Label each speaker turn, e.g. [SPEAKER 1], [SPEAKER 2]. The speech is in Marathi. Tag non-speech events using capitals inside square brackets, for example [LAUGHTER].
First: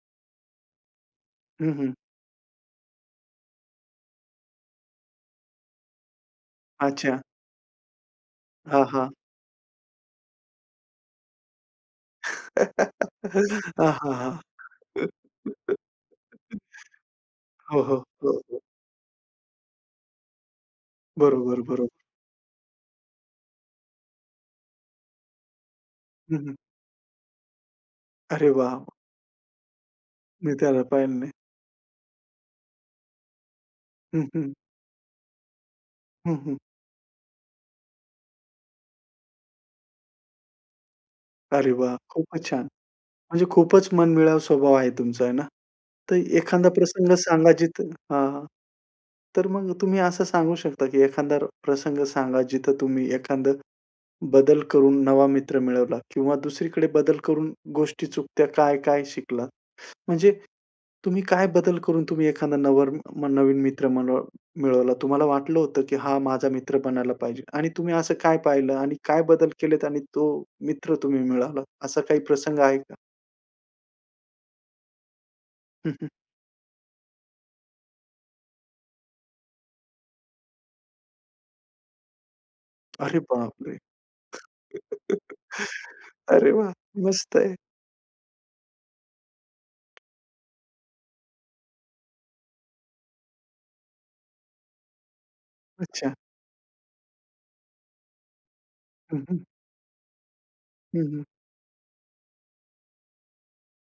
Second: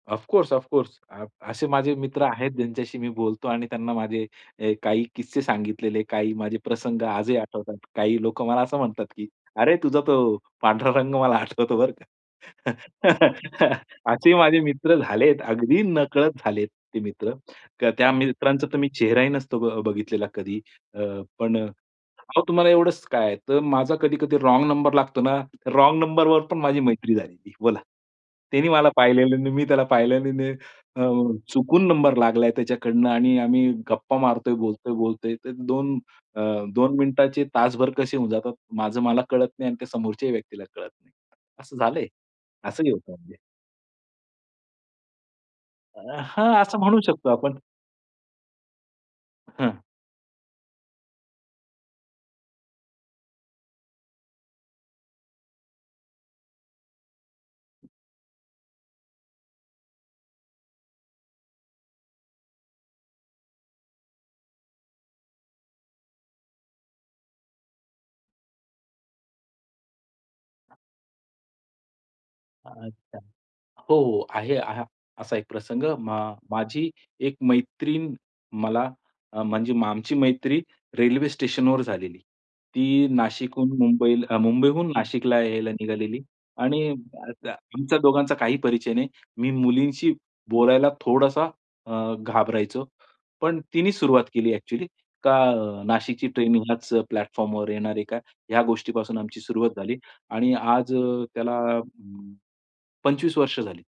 [SPEAKER 1] Of course, of course. अ, असे
[SPEAKER 2] हं, हं.
[SPEAKER 1] माझे मित्र आहेत ज्यांच्याशी मी बोलतो आणि त्यांना माझे हे काही किस्से सांगितलेले काही माझे प्रसंग
[SPEAKER 2] अच्छा.
[SPEAKER 1] आजही आठवतात. काही लोकं मला असं
[SPEAKER 2] हां,
[SPEAKER 1] म्हणतात,
[SPEAKER 2] हां.
[SPEAKER 1] की अरे, तुझा तो पांढरा रंग मला आठवतो बरं का.
[SPEAKER 2] [CHUCKLES] हां,
[SPEAKER 1] [CHUCKLES]
[SPEAKER 2] हां, हां.
[SPEAKER 1] असे माझे मित्र
[SPEAKER 2] [CHUCKLES]
[SPEAKER 1] झालेत, अगदी नकळत झालेत ते मित्र.
[SPEAKER 2] हो, हो.
[SPEAKER 1] त्या
[SPEAKER 2] हो, हो.
[SPEAKER 1] मित्रांचा तर मी चेहराही नसतो ब बघितलेला कधी. अ, पण
[SPEAKER 2] बरोबर, बरोबर.
[SPEAKER 1] अहो, तुम्हाला एवढंच काय आहे? तर माझा कधी-कधी रॉन्ग नंबर लागतो ना, रॉन्ग
[SPEAKER 2] हं,
[SPEAKER 1] नंबरवर
[SPEAKER 2] हं.
[SPEAKER 1] पण माझी मैत्री झालेली बोला.
[SPEAKER 2] अरे
[SPEAKER 1] त्यांनी मला
[SPEAKER 2] वॉव!
[SPEAKER 1] पाहिलेलं नाही, मी त्याला पाहिलं नाही.
[SPEAKER 2] मी त्याला
[SPEAKER 1] अ,
[SPEAKER 2] पाहिलं नाही.
[SPEAKER 1] चुकून नंबर लागलाय त्याच्याकडनं आणि आम्ही गप्पा
[SPEAKER 2] हं, हं.
[SPEAKER 1] मारतोय, बोलतोय, बोलतोय तर 2
[SPEAKER 2] हं,
[SPEAKER 1] अ,
[SPEAKER 2] हं.
[SPEAKER 1] 2 मिनिटाचे तासभर कसे होऊन जातात, माझं मला कळत नाही आणि त्या समोरच्याही व्यक्तीला कळत नाही.
[SPEAKER 2] अरे,
[SPEAKER 1] असं
[SPEAKER 2] वाह!
[SPEAKER 1] झालंय.
[SPEAKER 2] खूपच छान.
[SPEAKER 1] असंही होतं म्हणजे.
[SPEAKER 2] म्हणजे खूपच मनमिळावू स्वभाव आहे तुमचा आहे ना.
[SPEAKER 1] अ,
[SPEAKER 2] तर
[SPEAKER 1] हां,
[SPEAKER 2] एखादा
[SPEAKER 1] असं म्हणू
[SPEAKER 2] प्रसंग
[SPEAKER 1] शकतो
[SPEAKER 2] सांगा
[SPEAKER 1] आपण.
[SPEAKER 2] जिथं हां, हां. तर मग
[SPEAKER 1] हं.
[SPEAKER 2] तुम्ही असं सांगू शकता, की एखादा प्रसंग सांगा जिथं तुम्ही एखादं बदल करून नवा मित्र मिळवला किंवा दुसरीकडे बदल करून गोष्टी चुकतायत काय-काय शिकलात. म्हणजे तुम्ही काय बदल करून तुम्ही एखादं नवर नवीन मित्र मनळ मिळवलात. तुम्हाला वाटलं होतं, की हा माझा मित्र बनायला पाहिजे आणि तुम्ही असं काय पाहिलं आणि काय बदल केलेत आणि तो मित्र तुम्ही मिळाला असा काही प्रसंग आहे का?
[SPEAKER 1] अच्छा. हो, हो. आहे असा एक प्रसंग
[SPEAKER 2] हं, हं.
[SPEAKER 1] म माझी एक मैत्रीण मला अ, म्हणजे आमची मैत्री रेल्वे स्टेशनवर झालेली. ती
[SPEAKER 2] अरे
[SPEAKER 1] नाशिकहून
[SPEAKER 2] बापरे!
[SPEAKER 1] मुंबई मुंबईहून नाशिकला यायला
[SPEAKER 2] [CHUCKLES]
[SPEAKER 1] निघालेली
[SPEAKER 2] अरे वाह!
[SPEAKER 1] आणि
[SPEAKER 2] मस्त आहे.
[SPEAKER 1] आमच्या दोघांचा काही परिचय नाही. मी मुलींशी बोलायला थोडासा अ, घाबरायचो. पण तिनी सुरुवात केली अ‍ॅक्चुअली. का
[SPEAKER 2] अच्छा.
[SPEAKER 1] नाशिकची ट्रेनिंग ह्याच प्लॅटफॉर्मवर येणार आहे का? ह्या गोष्टीपासून
[SPEAKER 2] हं,
[SPEAKER 1] आमची
[SPEAKER 2] हं.
[SPEAKER 1] सुरुवात झाली आणि आज
[SPEAKER 2] हं, हं.
[SPEAKER 1] त्याला अ, 25 वर्ष झाली.